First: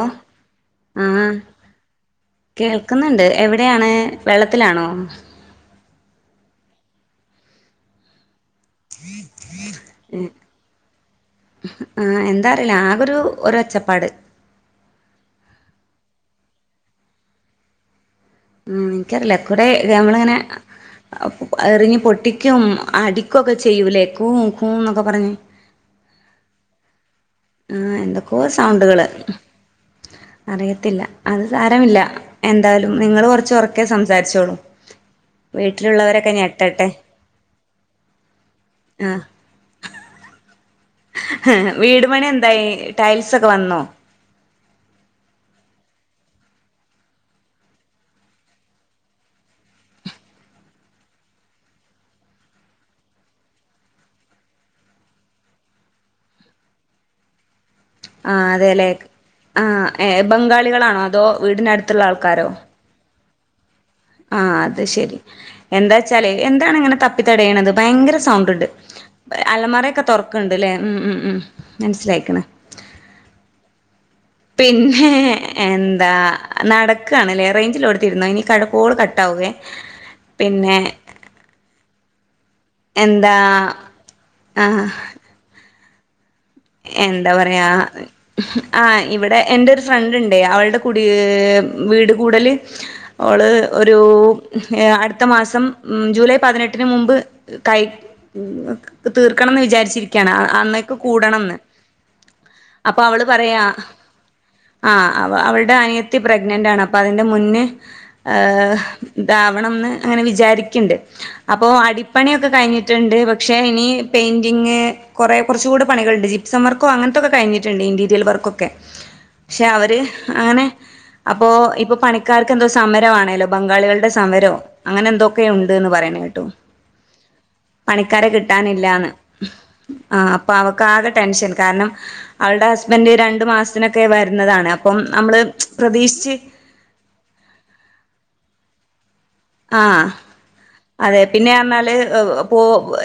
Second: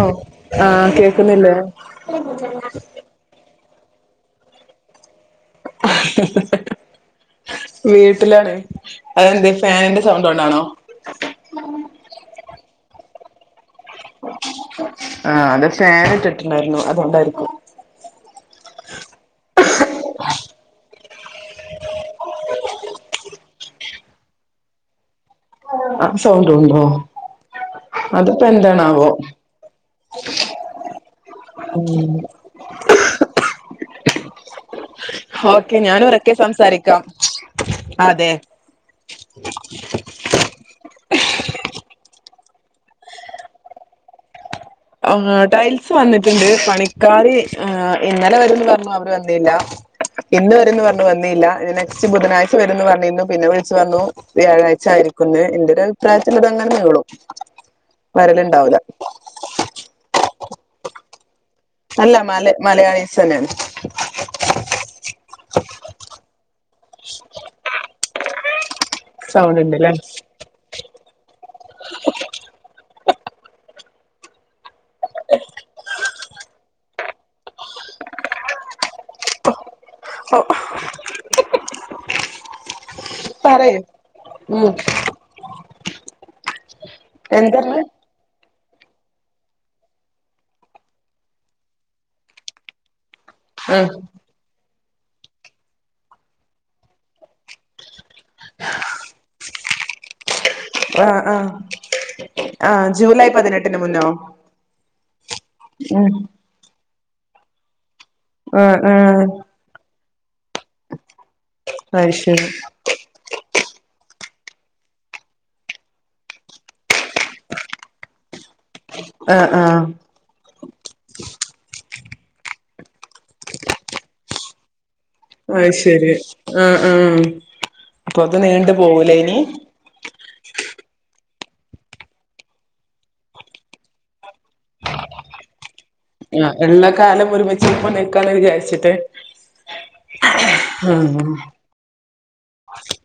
ഓ ആഹ ആഹ് കേക്കുന്നില്ലേ കേൾക്കുന്നുണ്ട് എവിടെയാണ് വെള്ളത്തിലാണോ വീട്ടിലാണ് അതെന്ത് ഫാനിന്റെ സൗണ്ട് കൊണ്ടാണോ ഓരോച്ച ആഹ അത് ഫാന് ഇട്ടിട്ടാ ണ്ടായിരുന്നു അതൊണ്ടായിരിക്കും. ഉം എനിക്കറില്ല കൂടെ നമ്മളിങ്ങനെ എറിഞ്ഞ് പൊട്ടിക്കും അടിക്കൊക്കെ ചെയ്യൂലേ കൂ കൂം ന്നൊക്കെ പറഞ്ഞ് ആ സൗണ്ട് ഉണ്ടോ ആഹ എന്തൊക്കോ അതിപ്പോ സൗണ്ടുകള് എന്താണാവോ അറിയത്തില്ല അത് സാരമില്ല എന്തായാലും നിങ്ങള് കൊറച്ച് ഉറക്കേ സംസാരിച്ചോളൂ ഓക്കെ ഞാൻ വീട്ടിലുള്ളവരൊക്കെ ഉറക്കെ ഞെട്ടട്ടെ സംസാരിക്കാം അതെ ആ വീടു പണി എന്തായി ടൈൽസൊക്കെ വന്നോ ആ ടൈൽസ് വന്നിട്ടുണ്ട് പണിക്കാര് ഇന്നലെ വരും ന്ന് പറഞ്ഞു അവര് വന്നില്ല ഇന്ന് വരും ന്ന് പറഞ്ഞു വന്നില്ല നെക്സ്റ്റ് ബുധനാഴ്ച വരും ന്ന് പറഞ്ഞിന്നു. പിന്നെ വിളിച്ചു പറഞ്ഞു വ്യാഴാഴ്ച ആയിരിക്കോന്ന് എന്റെ ഒരു അഭിപ്രായത്തി അത് അങ്ങനെ നീളും ആ വരലുണ്ടാവൂല അതെല്ലേ ആഹ ഏ ബംഗാളികളാണോ അതോ? വീടിനടുത്തുള്ള അല്ല മല മലയാളി- സ്തന്നെയാണ്- ആ അത് ശരി എന്താ ച്ചാലെ എന്താണ് ഇങ്ങനെ- തപ്പി തടയണത് ഭയങ്കര- സൗണ്ട് ഉണ്ട്- സൗണ്ട് ഉണ്ടല്ലേ അലമാറൊക്കെ തൊറക്കണ് ണ്ട്ല്ലേ ഉം ഉ ഉം മനസ്സിലായിക്കണ്- പിന്നെ എന്താ നടക്കാണ്ലേ റേഞ്ചിള്ളോട്ത്തിരുന്നോ ഇനി കഴ ക്കോള് കട്ടാവേ പിന്നെ എന്താ പറയ് ഉം ആഹ് എന്താ പറയാ എന്തർഞ്ഞ് ആ ഇവിടെ എന്റെ ഒരു ഫ്രണ്ട്ണ്ടേ അവൾടെ കുടീ വീട് കൂടല് അവള് ആഹ് ഒരു അടു ത്ത മാസം ജൂലൈ പതിനെട്ടിന് മുമ്പ് കൈ തീർക്കണംന്ന് വിചാരിച്ചിരിക്കയാണ് അ അന്നേക്ക് ആഹ് ആഹ് കൂടണംന്ന്. ആഹ് അപ്പൊ അവള് ജൂലൈ പറയാ പതിനെട്ടിന് മുന്നോ ആ അവ അവൾടെ ഉം അനിയത്തി പ്രഗ്നന്റാണ് അപ്പ അതി [unintelligible] മുന്നേ ഏ ആഹ് ആഹ് ഇതാവണംന്ന്. അങ്ങനെ വിചാരിക്കിണ്ട്. അപ്പോ അത് ശരി അടിപ്പണിയൊക്കെ കഴിഞ്ഞിട്ടുണ്ട് പക്ഷേ ഇനി പെയിന്റിംഗ് കൊറേ കൊർച്ചുകൂടെ പണികൾണ്ട് ജിപ് സംവർക്കോ അങ്ങൻത്തൊക്കെ കഴിഞ്ഞിട്ടണ്ട് ഇൻറീരിയൽ വർക്കൊക്കെ. ആഹ് ക്ഷെ ആഹ് അവര് അങ്ങനെ അപ്പൊ ഇപ്പ പണി ക്കാർക്കെന്തോ സമരവാണേലോ ബംഗാളികളുടെ സമരോ. അങ്ങനെന്തൊക്കെയോ അത് ഉണ്ട്ന്ന് ശരി പറയണ കേട്ടു. ആഹ് ആഹ് അപ്പൊ പണിക്കാരെ അത് നീണ്ടു കിട്ടാനില്ലാന്ന് പോവൂലേ ഇനി ആ അപ്പൊ അവ [unintelligible] ടെൻഷൻ കാരണം, അവളുടെ ഹസ്ബൻഡ് രണ്ടു മാസത്തിനൊക്കെ വരുന്നതാണ് അപ്പം നമ്മള് പ്രതീക്ഷിച്ച് ആ ഉള്ള കാലം ഒരുമിച്ച് ഇപ്പ നിക്കാന്ന് വിചാരിച്ചിട്ട് ആ അതെ ആഹ് പിന്നേന്നാല് പോ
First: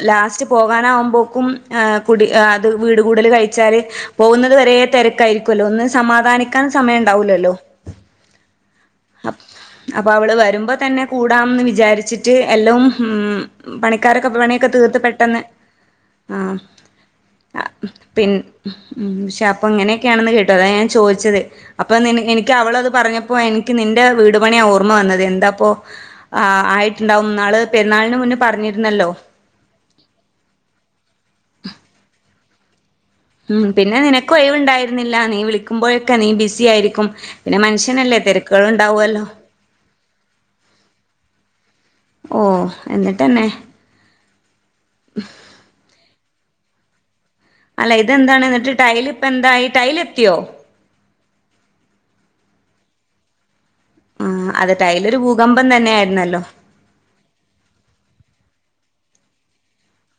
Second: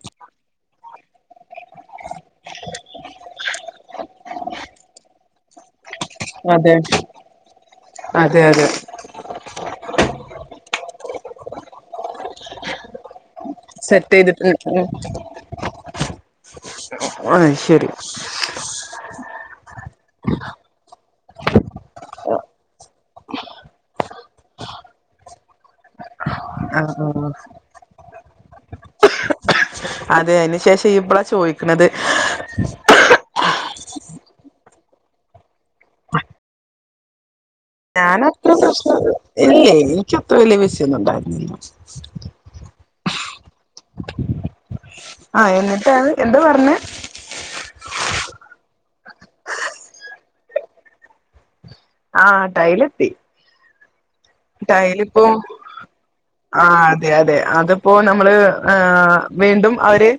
ലാസ്റ്റ് പോകാനാകുമ്പോക്കും കുടി അത് വീട് കൂടൽ കഴിച്ചാല് പോകുന്നത് വരേ തെരക്കായിരിക്ക്വല്ലോന്ന്. സമാധാനിക്കാൻ അതെ സമയം ഉണ്ടാവൂലല്ലോ. അതെ അതെ അ അപ്പൊ അവള് വരുമ്പത്തന്നെ കൂടാംന്ന് വിചാരിച്ചിട്ട് എല്ലോം ഉം സെറ്റ് പണിക്കാരൊക്കെ ചെയ്തിട്ട് പണിയൊക്കെ തീർത്ത് പെട്ടെന്ന് ആ അത് അ ശരി പിൻ ശ പ്പോ ഇങ്ങനെക്കെയാണെന്ന് കേട്ടു അതാ ഞാൻ ചോദിച്ചത് അപ്പോ നിന് എനിക്ക് അവളത് പറഞ്ഞപ്പോ എന ക്ക്‌ നിന്റെ വീടു പണിയാ ഓർമ്മ വന്നത് എന്താപ്പൊ ആ ആഹ് ആയിട്ട്ണ്ടാവും ആഹ് ന്നാള് പെ ന്നാളിന് മുന്നേ പറഞ്ഞിരുന്നല്ലോ. അതെ അയിന് ശേഷം ഇപ്പളാ ചോദിക്കണത്. ഉം പിന്നെ നിനക്ക് ഒഴിവുണ്ടായിരുന്നില്ല നീ വിളിക്കുമ്പോഴൊക്കെ നീ ബിസി ആയിരിക്കും. പിന്നെ മനുഷ്യനല്ലേ ഞാനത്ര തിരക്കുകൾ പ്രശ്നം ഉണ്ടാവുമല്ലോ ഇല്ലേ എനിക്കത്ര വല്ല്യ വിഷയോന്നുണ്ടായിരുന്നില്ല. എന്നിട്ടന്നെ ആ എന്നിട്ടത് എന്താ പ പറഞ്ഞു അല്ല ഇതെന്താണ് എന്നിട്ട് ടൈലിപ്പന്തായി ടൈൽ എത്തിയോ? ആ ടൈലെത്തി. ആ അതെ ടൈലൊരു ടൈലിപ്പോ ഭൂകമ്പം തന്നെ ആയിരുന്നല്ലോ ആ അതെ അതെ അതിപ്പോ നമ്മള് ആ വീണ്ടും അവര്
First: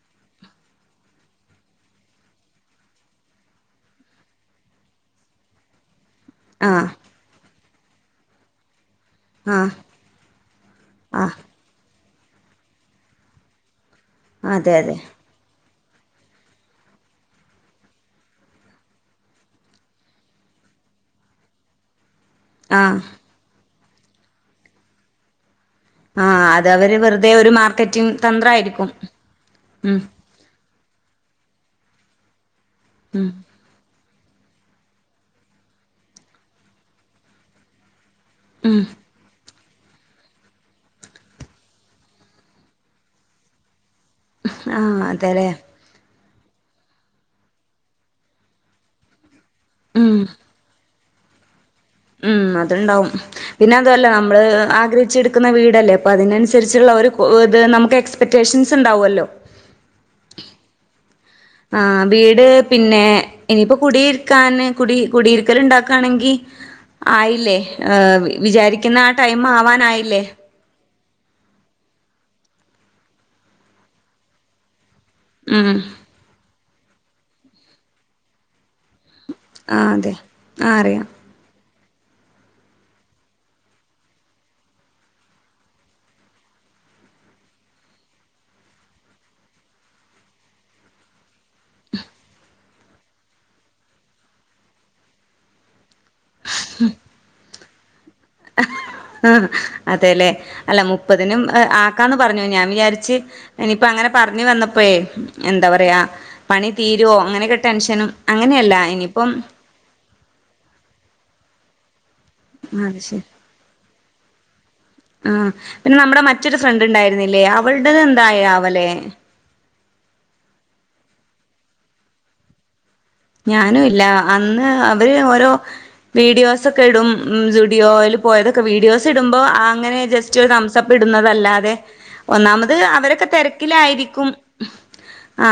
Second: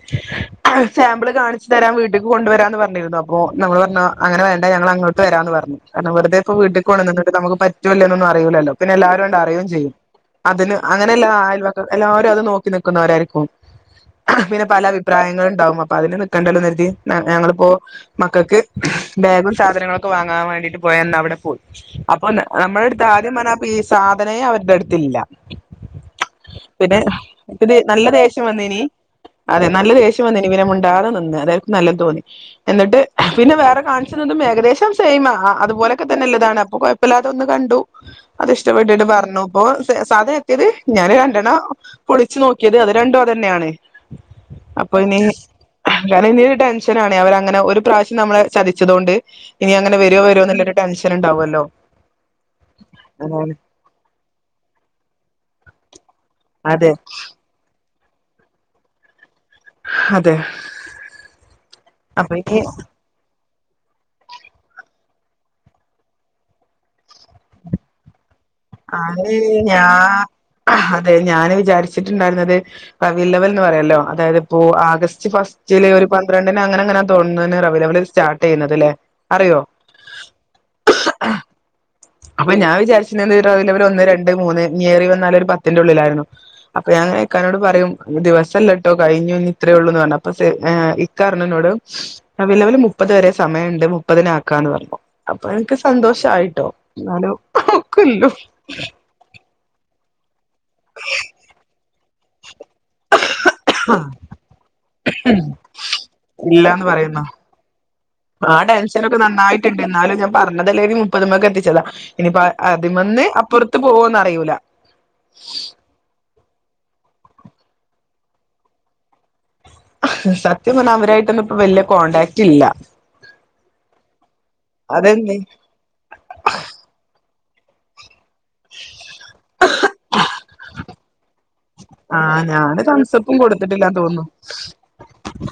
സാമ്പിള് കാണിച്ചു തരാൻ വീട്ടക്ക് കൊണ്ടുവരാന്ന് പറഞ്ഞിരുന്നു അപ്പോ നമ്മൾ പറഞ്ഞ അങ്ങനെ വേണ്ട ഞങ്ങൾ അങ്ങോട്ട് വരാന്ന് പറഞ്ഞു കാരണം വെർ ഇപ്പ ആ വീട്ടിൽ കൊണ്ടാനുട്ടുണ്ട് നമുക്ക് പറ്റൂ ഇല്ലേ ഒന്നും അറിയി അറിയില്ലല്ലോ പിന്നെ എല്ലാരും വ ആ അറിയയും ചെയ്യും അതിന് ആ അങ്ങനെല്ല ആയൽവക്ക എല്ലാവരും അത് നോക്കി നി ക്കുന്നവരായിരിക്കും പിന്നെ അതെ പല അതെ അഭിപ്രായങ്ങള ഉണ്ടാാവും അപ്പ അതിന് നിൽക്കേണ്ടല്ലോ കരുതി ഞങ്ങളിപ്പോൾ മക്കൾക്ക് ബാഗും സാധനങ്ങളൊക്കെ വാങ്ങാൻ വേണ്ടിട്ട് പോയന്ന അവിടെ പോയി അപ്പൊ ആ നമ്മളടുത ആദ്യ മന ഈ സാധനെ അവരുടെ അടുത്തില്ല ആഹ് അത് അവര് പിന്നെ വെറുതെ ഒരു ഇ നല്ല മാർക്കറ്റിംഗ് ദേഷ്യം വന്ന്നി തന്ത്രായിരിക്കും അതെ നല്ല ഉം ദേഷ്യം വന്ന്നി മുണ്ട മൂണ്ടാതെ നിന്നു അതായിർക്കും നല്ല തോന്നി എന്നിട്ട് ഉം പിന്നെ വേറെ കാ ഏകദേശം സെയിമ അതുപോലെക്കെ നല്ലതാണ് അപ്പൊ കൊഴപ്പമില്ല തൊന്ന് കണ്ടു അത് ഉം ഇഷ്ടപ്പെട്ടിട്ട് പറഞ്ഞു അപ്പൊ സാധ എത്തിയത് ഞാന് രണ്ടെണ്ണം പൊളിച്ചച്ച് നോക്കിയത് അത് രണ്ടും അതൂതന്നെയാണ് ആ അതെല്ലേ കാരണം ഇനരു ടെൻഷൻ ആണ് അവര അങ്ങനെ ഒരു പ്രാവശ്യം നമ്മള് ചതിച്ചതുകൊണ്ട് ഇനി അങ്ങനെ ഉം വരുോ വരുോ ഇല്ലാരു ടെൻഷൻ ഉണ്ടാവുമല്ലോ ഉം അത്ണ്ടാവും അതാണ് പിന്നെ അതല്ലേ നമ്മള് ആഗ്രഹിച്ച എടുക്കുന്ന വീടല്ലേ അപ്പൊ അതെ അതിനനുസരിച്ചുള്ള ഒരു ഇത് നമുക്ക് എക് എക്സ്പെക്റ്റേഷൻസ് ഉണ്ടാവുമല്ലോ അതെ ആഹ അപ്പൊ വീട് ഇനി പിന്നെ ഇനിയിപ്പോ കുടിയിരിക്കാന് കുടി കുടിയിരിക്കൽ ഉണ്ടാക്കാണെങ്കിൽ ആയില്ലേഹ് വിചാരിക്കുന്ന ആ ടൈം ആവാനായില്ലേ അത ഞാൻ വിചാരിച്ചിട്ടുണ്ടായിരുന്നത് ക വില്ലവൽ എന്ന് പറയല്ലോ അതായത് ഇപ്പോ ആസ് ഉം ജലൈ ഒരു പന്ത്രണ്ട് അങ്ങനെ അങ്ങനെയ തോന്ന അവൈലബി സ്റ്റർട്ട് ചെയ്യുന്നത് അല്ലെ ആ അതെ ആ അറിയാം അപ്പൊ ഞാൻ വിചാരിച്ച വിലവൽ ഒന്ന് രണ്ട് മൂന്ന് നേറി വന്നാല ഒരു പത്തിറെ ഉള്ളിലായിരുന്നു അപ്പൊ ഞങ്ങനക്കാനോട് പറയും ദിവസംല്ലോട്ടോ കഴിഞ്ഞഞ് ഇത്രയേ ഉള്ളൂന്ന് പറഞ്ഞു അൊ ഇക്കാരനോട് വിലവൽ മുപ്പത് വരെ സമയംുണ്ട് മുപ്പതിന ആക്കാംന്ന് പറഞ്ഞു അപ്പൊ എനിക്ക് സന്തോഷായിട്ടോ [unintelligible] ആഹേ അതെല്ലേ അല്ല മുപ്പതിനുംമം ആ ആക്കാന്ന് പറഞ്ഞു ഞാൻ വിചാരിച്ച് ഇനിയിപ്പോ ആ അങ്ങനെ പറഞ്ഞു വന്നപ്പോേ എന്താ പറയാ പണി ഇല്ലാന്ന് തീരുമോ പറയുന്നു അങ്ങനെയൊക്കെ ടെൻഷനും ആ അങ്ങനെയല്ല ഡാൻഷനൊക്കെ ഇനിയിപ്പം നന്നായിട്ടുണ്ട് ഞാൻ പറഞ്ഞതല്ലേനി മുപ്പതുമക്കെ കത്തിച്ചതാ ഇനിപ്പ ആ, അത് ശരി അതിമന്ന് അപ്പുറത്ത് പോവന്ന് അറിയിയുല ആഹ് പിന്നെ നമ്മുടെ മറ്റൊരു ഫ്രണ്ട് ഉണ്ടായിരുന്നില്ലേ അവളടത് എന്തായ അവലെ സത്യം പറഞ്ഞ അവരായിട്ടൊന്നും ഇപ്പൊ വല്യ കോണ്ടടാക്ട് ഇല്ല ഞാനും ഇല്ല അന്ന് അവര് അതെന്നെ ഓരോ വീഡിയോസൊക്കെ ഇടും സുഡിയോ ഓയിൽ പോയതൊക്കെ വീഡിയോസ് ഇടുമ്പോ അങ്ങനെ ജസ്റ്റ് നഷ്ടപ്പെടുന്നതല്ലത അതെ ആഹ് ഒന്നാമത് ഞാന് അവരൊക്കെ തംസപ്പും കൊടുത്തിട്ടില്ലാന്ന് തിരക്കിലായിരിക്കും തോന്നുന്നു ആ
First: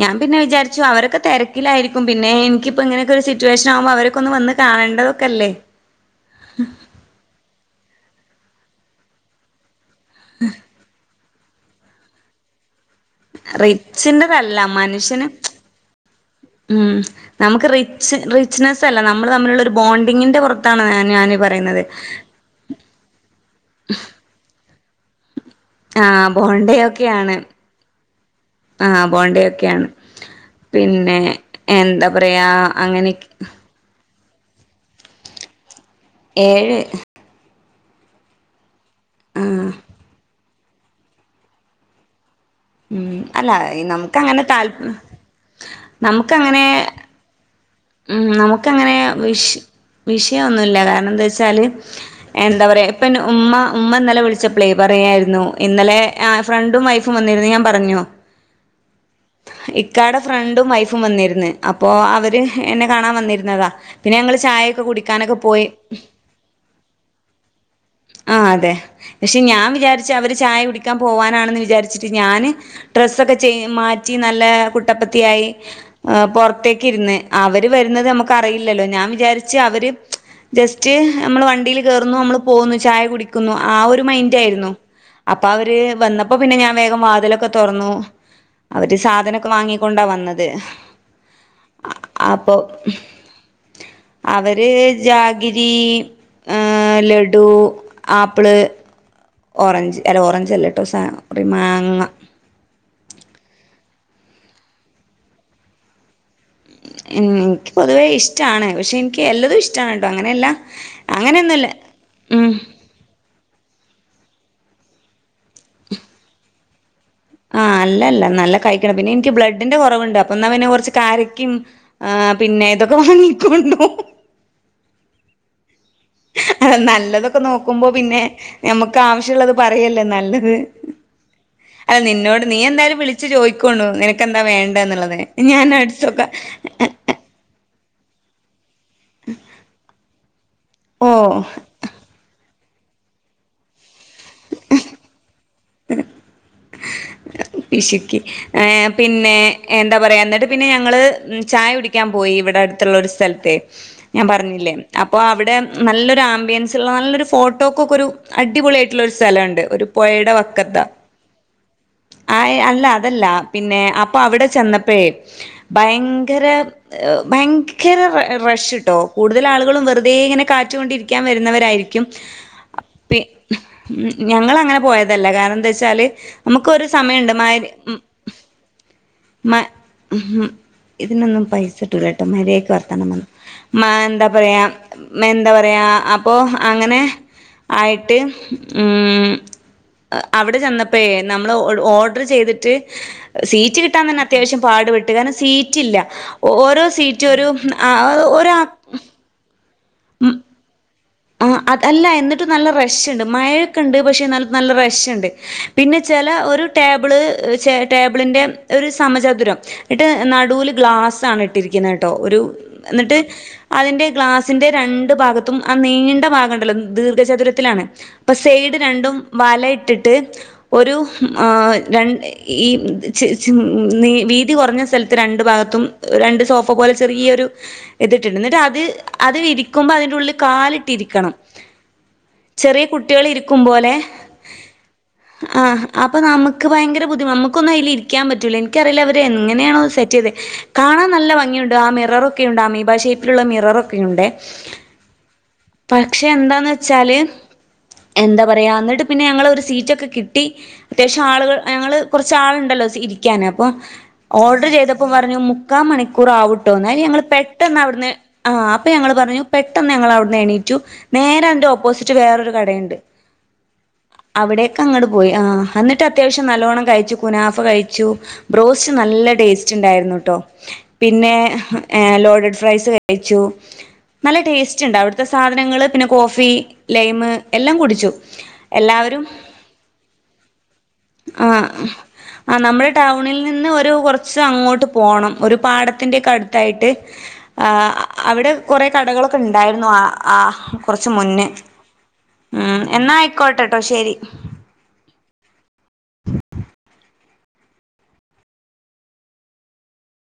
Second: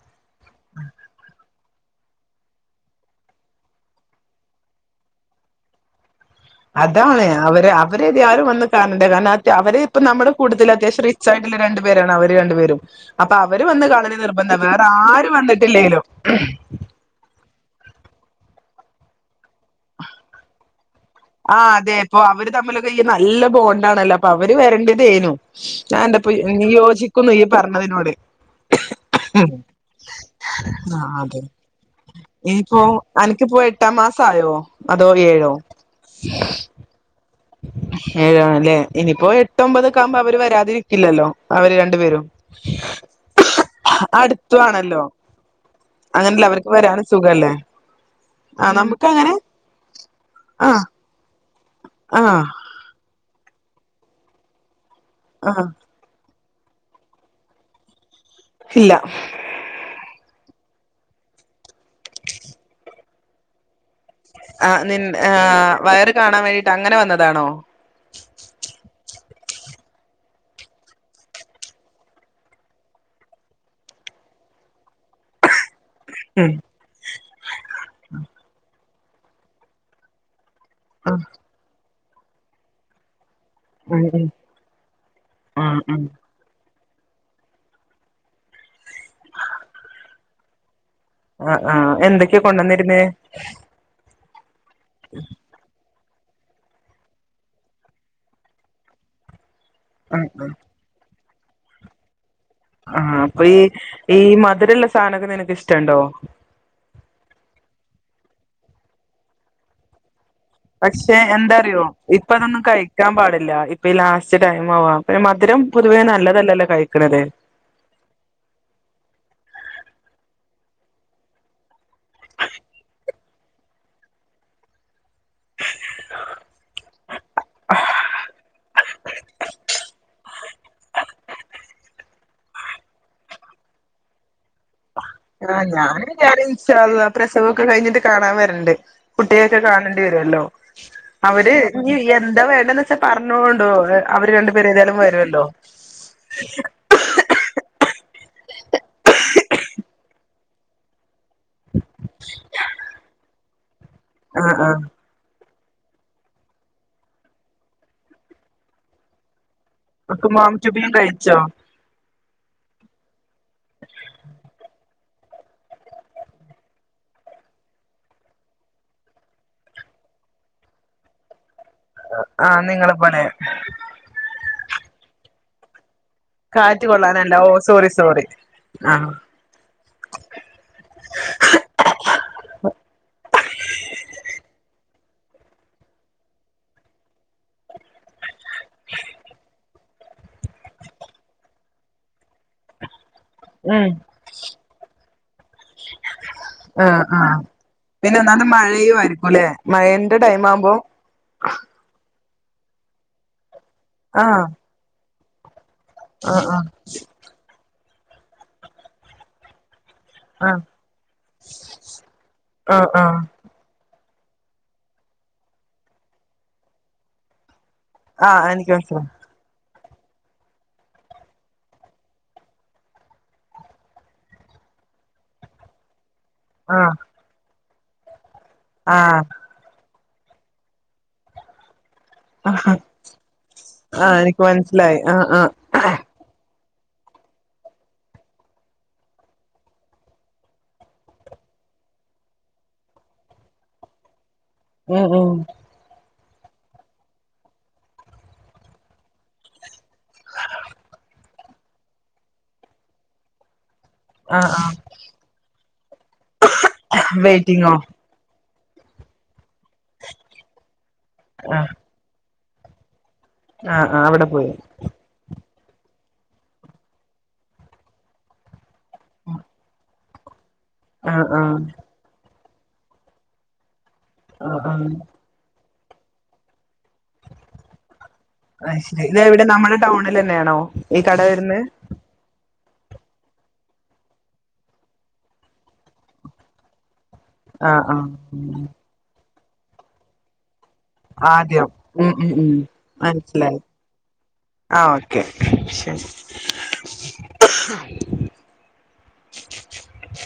ഞാൻ പിന്നെ വിചാരിച്ച അവരെക്കെ തിരക്കിലായിരിക്കും പിന്നെ എനിക്കിപ്പ ഇങ്ങനെയൊക്കെ ഒരു സിറ്റുവേഷൻ ആകുമ്പോൾ അവരെക്കൊ ഒന്ന് വന്ന് കാണേണ്ടതോകല്ലേ അതാണ് അവര് അവര്ആരും വന്ന് കാണണ്ടേ കാരണം അവര് അപ്പ നമ്മള് കൂടത അത്യാശം റിച്ചൺ നിങ്ങരണ്ട് പേരാണ് അവര് രണ്ടുപേരും അപ്പൊ അവര് വന്ന് കാണൽനിർബന്ധ റിച്ചിന്റെതല്ല വേറെ മനുഷ്യന് ആരും വന്നിട്ടില്ലലോ ച്ച് റിച്ച്നസ് അല്ല നമ്മള് തമ്മിലുള്ള ഒരു ബോണ്ടിങ്ങിന്റെ പുറത്താണ്. ഞാന് ആ പറയുന്നത് അതെ ഇപ്പൊ അവര് തമ്മിലൊക്കെ ഈ നല്ല ബോണ്ട ആണല്ലോ അപ്പൊ അവര് വരണ്ട് തെനു ഞാൻ അന്റെ ആഹ് നിയോജിക്കുന്നു ബോണ്ടയൊക്കെയാണ് ഇയ് പറഞ്ഞതിനോട് ആഹ് ബോണ്ടയൊക്കെയാണ് ആ പിന്നെ അതെ എന്താ പറയാ ഇനിപ്പോ അങ്ങനെ അനക്ക്പ്പോ എട്ടാം മാസം ട്ടായോ അതോ ഏഴോ ഏഴ് ഏഴാണല്ലേ ഇനിപ്പോ ആഹ് എട്ടൊമ്പതൊക്കകുമ്പോ അവ വരാ തിരിക്കില്ലല്ലോ അവര് രണ്ടുപേരും മംഅല്ല നമുക്ക് അങ്ങനെ അടുത്തു താൽ ആണല്ലോ നമുക്ക് അങ്ങനെയല്ല അങ്ങനെ അവർക്ക് വരാനും സുഖല്ലേ മം നമുക്ക് അങ്ങനെ വിഷ ആ വിഷയൊന്നുല്ല കാരണം എന്താവച്ചാല് ആ എന്താ പറയാ ഇപൻ ഉമ്മ ഉമ്മ ഇന്നലെ വിളിച്ചപ്പളേ പറയാരുന്നു ആ ഇന്നലെ ആ ഫ്രണ്ടും വൈഫും വന്നിരുന്നു ഞാൻ പറഞ്ഞോ ഇല്ല ഇക്കാടെ ഫ്രണ്ടും വൈഫും വന്നിരുന്ന് അപ്പോ അവര് എന്നെ കാണാൻ വന്നിരുന്നതാ പിന്നെ ഞങ്ങള് ആ ചായയൊക്കെ നിന്ന കുടിക്കാനൊക്കെ പോയി വയറ് കാണാൻ വേണ്ടിട്ട് അങ്ങനെ വന്നതാണോ ആ അതെ പക്ഷെ ഞാൻ വിചാരിച്ചെ അവര് ചായ കുടിക്കാൻ പോവാനാണെന്ന് വിചാരിച്ചിട്ട് ഞാന് ഡ്രസ്സൊക്കെ ചെയ് മാറ്റ് റ്റി നല്ല കുട്ടപ്പത്തിയായി അ ഉം പൊറത്തേക്ക് ഇരുന്ന് അവര് വരുന്നത് നമുക്ക് അറിയില്ലല്ലോ ഞാ ൻ വിചാരിച്ച് അവര് ജസ്റ്റ് ആ നമ്മൾ വണ്ടീല് കേറുന്നുു നമ്മള് പോന്നു ചായ കുടി - ക്കുന്നു ആ ഒരു ഉം ഉം മൈൻ്റായിരുന്നു അപ്പ ആ അവര് ഉം വന്നപ്പോ പിന്നെ ഞാൻ വേഗം വാതിലൊക്കെ തുറന്നു അവര് സാധനൊക്കെ വാങ്ങിക്കൊണ്ടാ വന്നത് ആ ആ എന്തൊക്കെയാ കൊണ്ടുവന്നിരുന്നേ അവ ര് ജാഗിരി ലഡു ആപ്പിള് ഓറഞ്ച് അല്ല ആഹ് ഓറഞ്ച് ആഹ് അല്ലട്ടോ ഒരു സാനോ ഒരു മാങ്ങ ആ അപ്പൊ ഈ ഈ മധുരമുള്ള സാധനൊക്കെ നിനക്ക് ഇഷ്ടണ്ടോ എനിക്ക് പൊതുവേ ഇഷ്ടാണ് പക്ഷെ എനിക്ക് എല്ലതും ഇഷ്ടാണ് കേട്ടോ പക്ഷെ എന്തറിയോ ഇപ്പ ഉം അതൊന്നും കഴിക്കാൻ പാടില്ല. ഇപ് ലാസ്റ്റ് ടൈമാവാ. പിന്നെ മ മധുരം പൊതുവെ നല്ലതല്ല കഴി ആ അല്ല അല്ല നല്ല കഴിക്കണം പിന്നെ എനിക്ക് ബ്ലഡ് അതിന്റെ കുറവുണ്ട് അപ്പൊ എന്നാ പിന്നെ കുറച്ച് കാരറ്റ് ആ പിന്നെ ഇതൊക്കെ വാങ്ങിക്കൊണ്ടോ അ നല്ലതൊക്കെ നോക്കുമ്പോ പിന്നെ ഞമ്മക്ക് ആവശ്യ ഒള്ളത് പറയല്ലേ നല്ലത്. അല്ല നിന്നോട് നീ എന്തായാലും വിളിച്ചു ചോയിക്കണു നിനക്ക് എന്താ വേണ്ടേന്നുള്ളത്. ആ ഞാൻ ഞാൻ ഇൻഷാ അള്ളാ പ്രസവ ഒക്കെ കഴിഞ്ഞിട്ട് കാണാൻ വരണ്ട് കുട്ടികൊക്കെ കാണേണ്ടി വരുമല്ലോ ഓ അവര് എന്താ വേണ്ടെ എന്തന്ന് വെച്ചാൽ പറഞ്ഞോണ്ടോ അവര് രണ്ടു പേർ ഏതായാലും വരുവല്ലോ [inaudible] [inaudible] പിശുക്കി ഏ പിന്നെ എന്താ പറയാ എന്ന പിന്നെ ഞങ്ങളു ചായ ഞാൻ പോയി ഇവിടെ അടുത്തുള്ള ഒരു സ്ഥലത്തെ ഞാൻ ആഹ് പറഞ്ഞില്ലേ ആഹ് അപ്പൊ അവിടെ നല്ലൊരു ആംബിയൻസ ഉള്ള നല്ലൊരു ഫോട്ടോക്കൊക്കെ ഒരു അടിപൊളിയ ആായിട്ടുള്ളൊരു സ്ഥലമുണ്ട് ക്കമാമ ച ബി കഴച്ച [unintelligible] ആ് അല്ല അതല്ല പിന്നെ അപ്പൊ അവിടെ ചെന്ന ഭയങ്കര ഭയങ്കര റഷ ഇട്ടോ കൂടുതൽ ആളുകളും വെറുതെ ഇങ്ങനെ കാറ്റുകൊണ്ടിരിക്കാൻ വരുന്നവരായി ആഹ് നിങ്ങളെ പോലെ [unintelligible] പോയതല്ല കാരണം എന്താ വെച്ചാല് നമുക്ക് കാറ്റ് ഒരു സമയമുണ്ട് കൊള്ളാനല്ല ഓ സോറി സോറി ആഹ് ഇതിനൊന്നും പൈസ ഇട്ടൂില്ല കേട്ടോ മരിയക്ക് വ എന്താ പറയാ അപ്പൊ അങ്ങനെ ആയിട്ട് ഉ അവിടെ ചെന്നപ്പോ നമ്മൾ ഓർഡർ ചെയ്തിട്ട് സീറ്റ് ഉം കിട്ടാ തന്നെ അത്യാവശ്യ പാടുപട്ട് െ [unintelligible] സീറ്റില്ല ഓരോ ആഹ് സീറ്റ് ആഹ് ഒരു പിന്നെ ഒന്നാമത് മഴയു ആയിരിക്കുംല്ലേ മഴന്റെ ടൈം ആവുമ്പോ ആ അത് അല്ല എന്നിട്ട് നല്ല റഷ് ഉണ്ട് മഴ ഒക്ക ഉണ്ട് പക്ഷെ ആഹ് നല്ല നല്ല റഷ് ഉണ്ട് പിന്നെ ചില ആഹ് ഒരു ടേബിള്ർ ടേബിളിന്റെ ഒരു സമചതുരം എന്നിട്ട് ആഹ് നടുവൽ ഗ്ലാസ്സാണ് ഇട്ടിരിക്കുന്നത് കേട്ടോ ഒരു ആഹ് എന്നിട്ട് ആഹ് അതിൻ്റെ ഗ്ലാസിന്റെ രണ്ട് ഭാഗത്തും ആ നീണ്ട ഭാകണ്ടല്ലോ ദീർഘചതുരത്തിലാണ് ആഹ് അപ്പൊ ആഹ് എനിക്ക് മനസ്സിലായി സൈയഡ് രണ്ടും വല ഇട്ടിട്ട് ട്ട് ഒരു ഈ വീതി കുറഞ്ഞ സ്ഥലത്ത് രണ്ടു ഭാഗത്തും രണ്ട് സോഫ ആഹ് പോലെ ചെറിയൊരു ഇത് ഇട്ടിട്ട് അത് അത് വിരിക്കുമ്പോ അതി ഉള്ള കാലിട്ടിരിക്കണം ആഹ് ചെറിയ കുട്ടികൾ ഇരിക്കും പോലെ ആഹ് എനിക്ക് മനസ്സിലായി ആഹ് ആഹ് ആഹ അപ്പൊ നമുക്ക് നമുക്ക് ഭയങ്കര ബുദ്ധി നമുക്കൊന്ന് അയില് ഇരിക്കാൻ പറ്റൂല എനിക്കറിയില്ല അവരെ എങ്ങനെയണോ സെറ്റ് ചെയ്തത് കാണാൻ നല്ലംഗിയുണ്ട് ആ മിറർഒക്കെയുണ്ട്. ആ അമീബാഷേപ്പിലുള്ള മിറർഒക്കെയുണ്ട്. ഉം ഉം പക്ഷെ എന്താന്ന് വെച്ചാൽ എന്താ പറയുക എന്നിട്ട് പിന്നെ ഞങ്ങള ഒരു സീറ്റൊക്കെ കിട്ടി അത്യാവശ്യം ആളുകൾ ഞങ്ങൾ കുറച്ച് ആളുണ്ടല്ലോ ഇരിക്കാൻ അപ്പൊ ആഹ് ഓർഡർ ആഹ് ചെയ്തപ്പോം പറഞ്ഞു മുക്കാ മണിക്കൂർ ആവും. ട്ടോന്നാല് ഞങ്ങളെ വെയിറ്റിങ്ങോ പെട്ടെന്ന് അവീട്ന്ന് ആഹ് അപ്പൊ ഞങ്ങള് പറഞ്ഞു പെട്ടന്ന് നേണീറ്റു ആഹ് നേരെന്റെഓപ്പോസിറ്റ് വേറൊരു കടയുണ്ട് ആഹ് ആഹ് അവിടെ പോയി അവിടെയൊക്ക അങ്ങട് പോയി ആഹ്. എന്നിട്ട് അത്യാവശ്യം നല്ലോണ്ണം കഴിച്ചു കുനാഫ കഴിച്ചു ബ്രോസ് ച്ച് നല്ല ടേസ്റ്റ്ണ്ടായിരുന്നു. ട്ടോ ആഹ് പിന്നെ ആഹ് ലോഡട് ഫ്രൈസ് കഴിച്ചു. നല്ല ആഹ് ടേസ്റ്റ് ആഹ് ഇണ്ട് അവിട് [unintelligible] പിന്നെ കോഫി ലൈമ് എല്ലാം കുടിച്ചു. അത് ശരി ഇത് എല്ലാവരും എവിടെ നമ്മുടെ ടൗണിലന്നെയാണോ ഈ കട വരുന്നേ ആ നമ്മുടെ ടൗണിൽ നിന്ന് ഒരു കൊറച്ച് അങ്ങോട്ട് പോണം ഒരു പാടത്തിൻ്റെക്ക അടുത്തായിട്ട് ആ ആഹ് ആഹ് അവിടെ കൊറെ കടകളും [unintelligible] ഇണ്ടായിരുന്നു ആ ആഹ്. ആദ്യം ഉം ഉം മ് എന്നാ മനസിലായി ആയിക്കോട്ടെട്ടോ ശരി. ആ ഓക്കെ ശെരി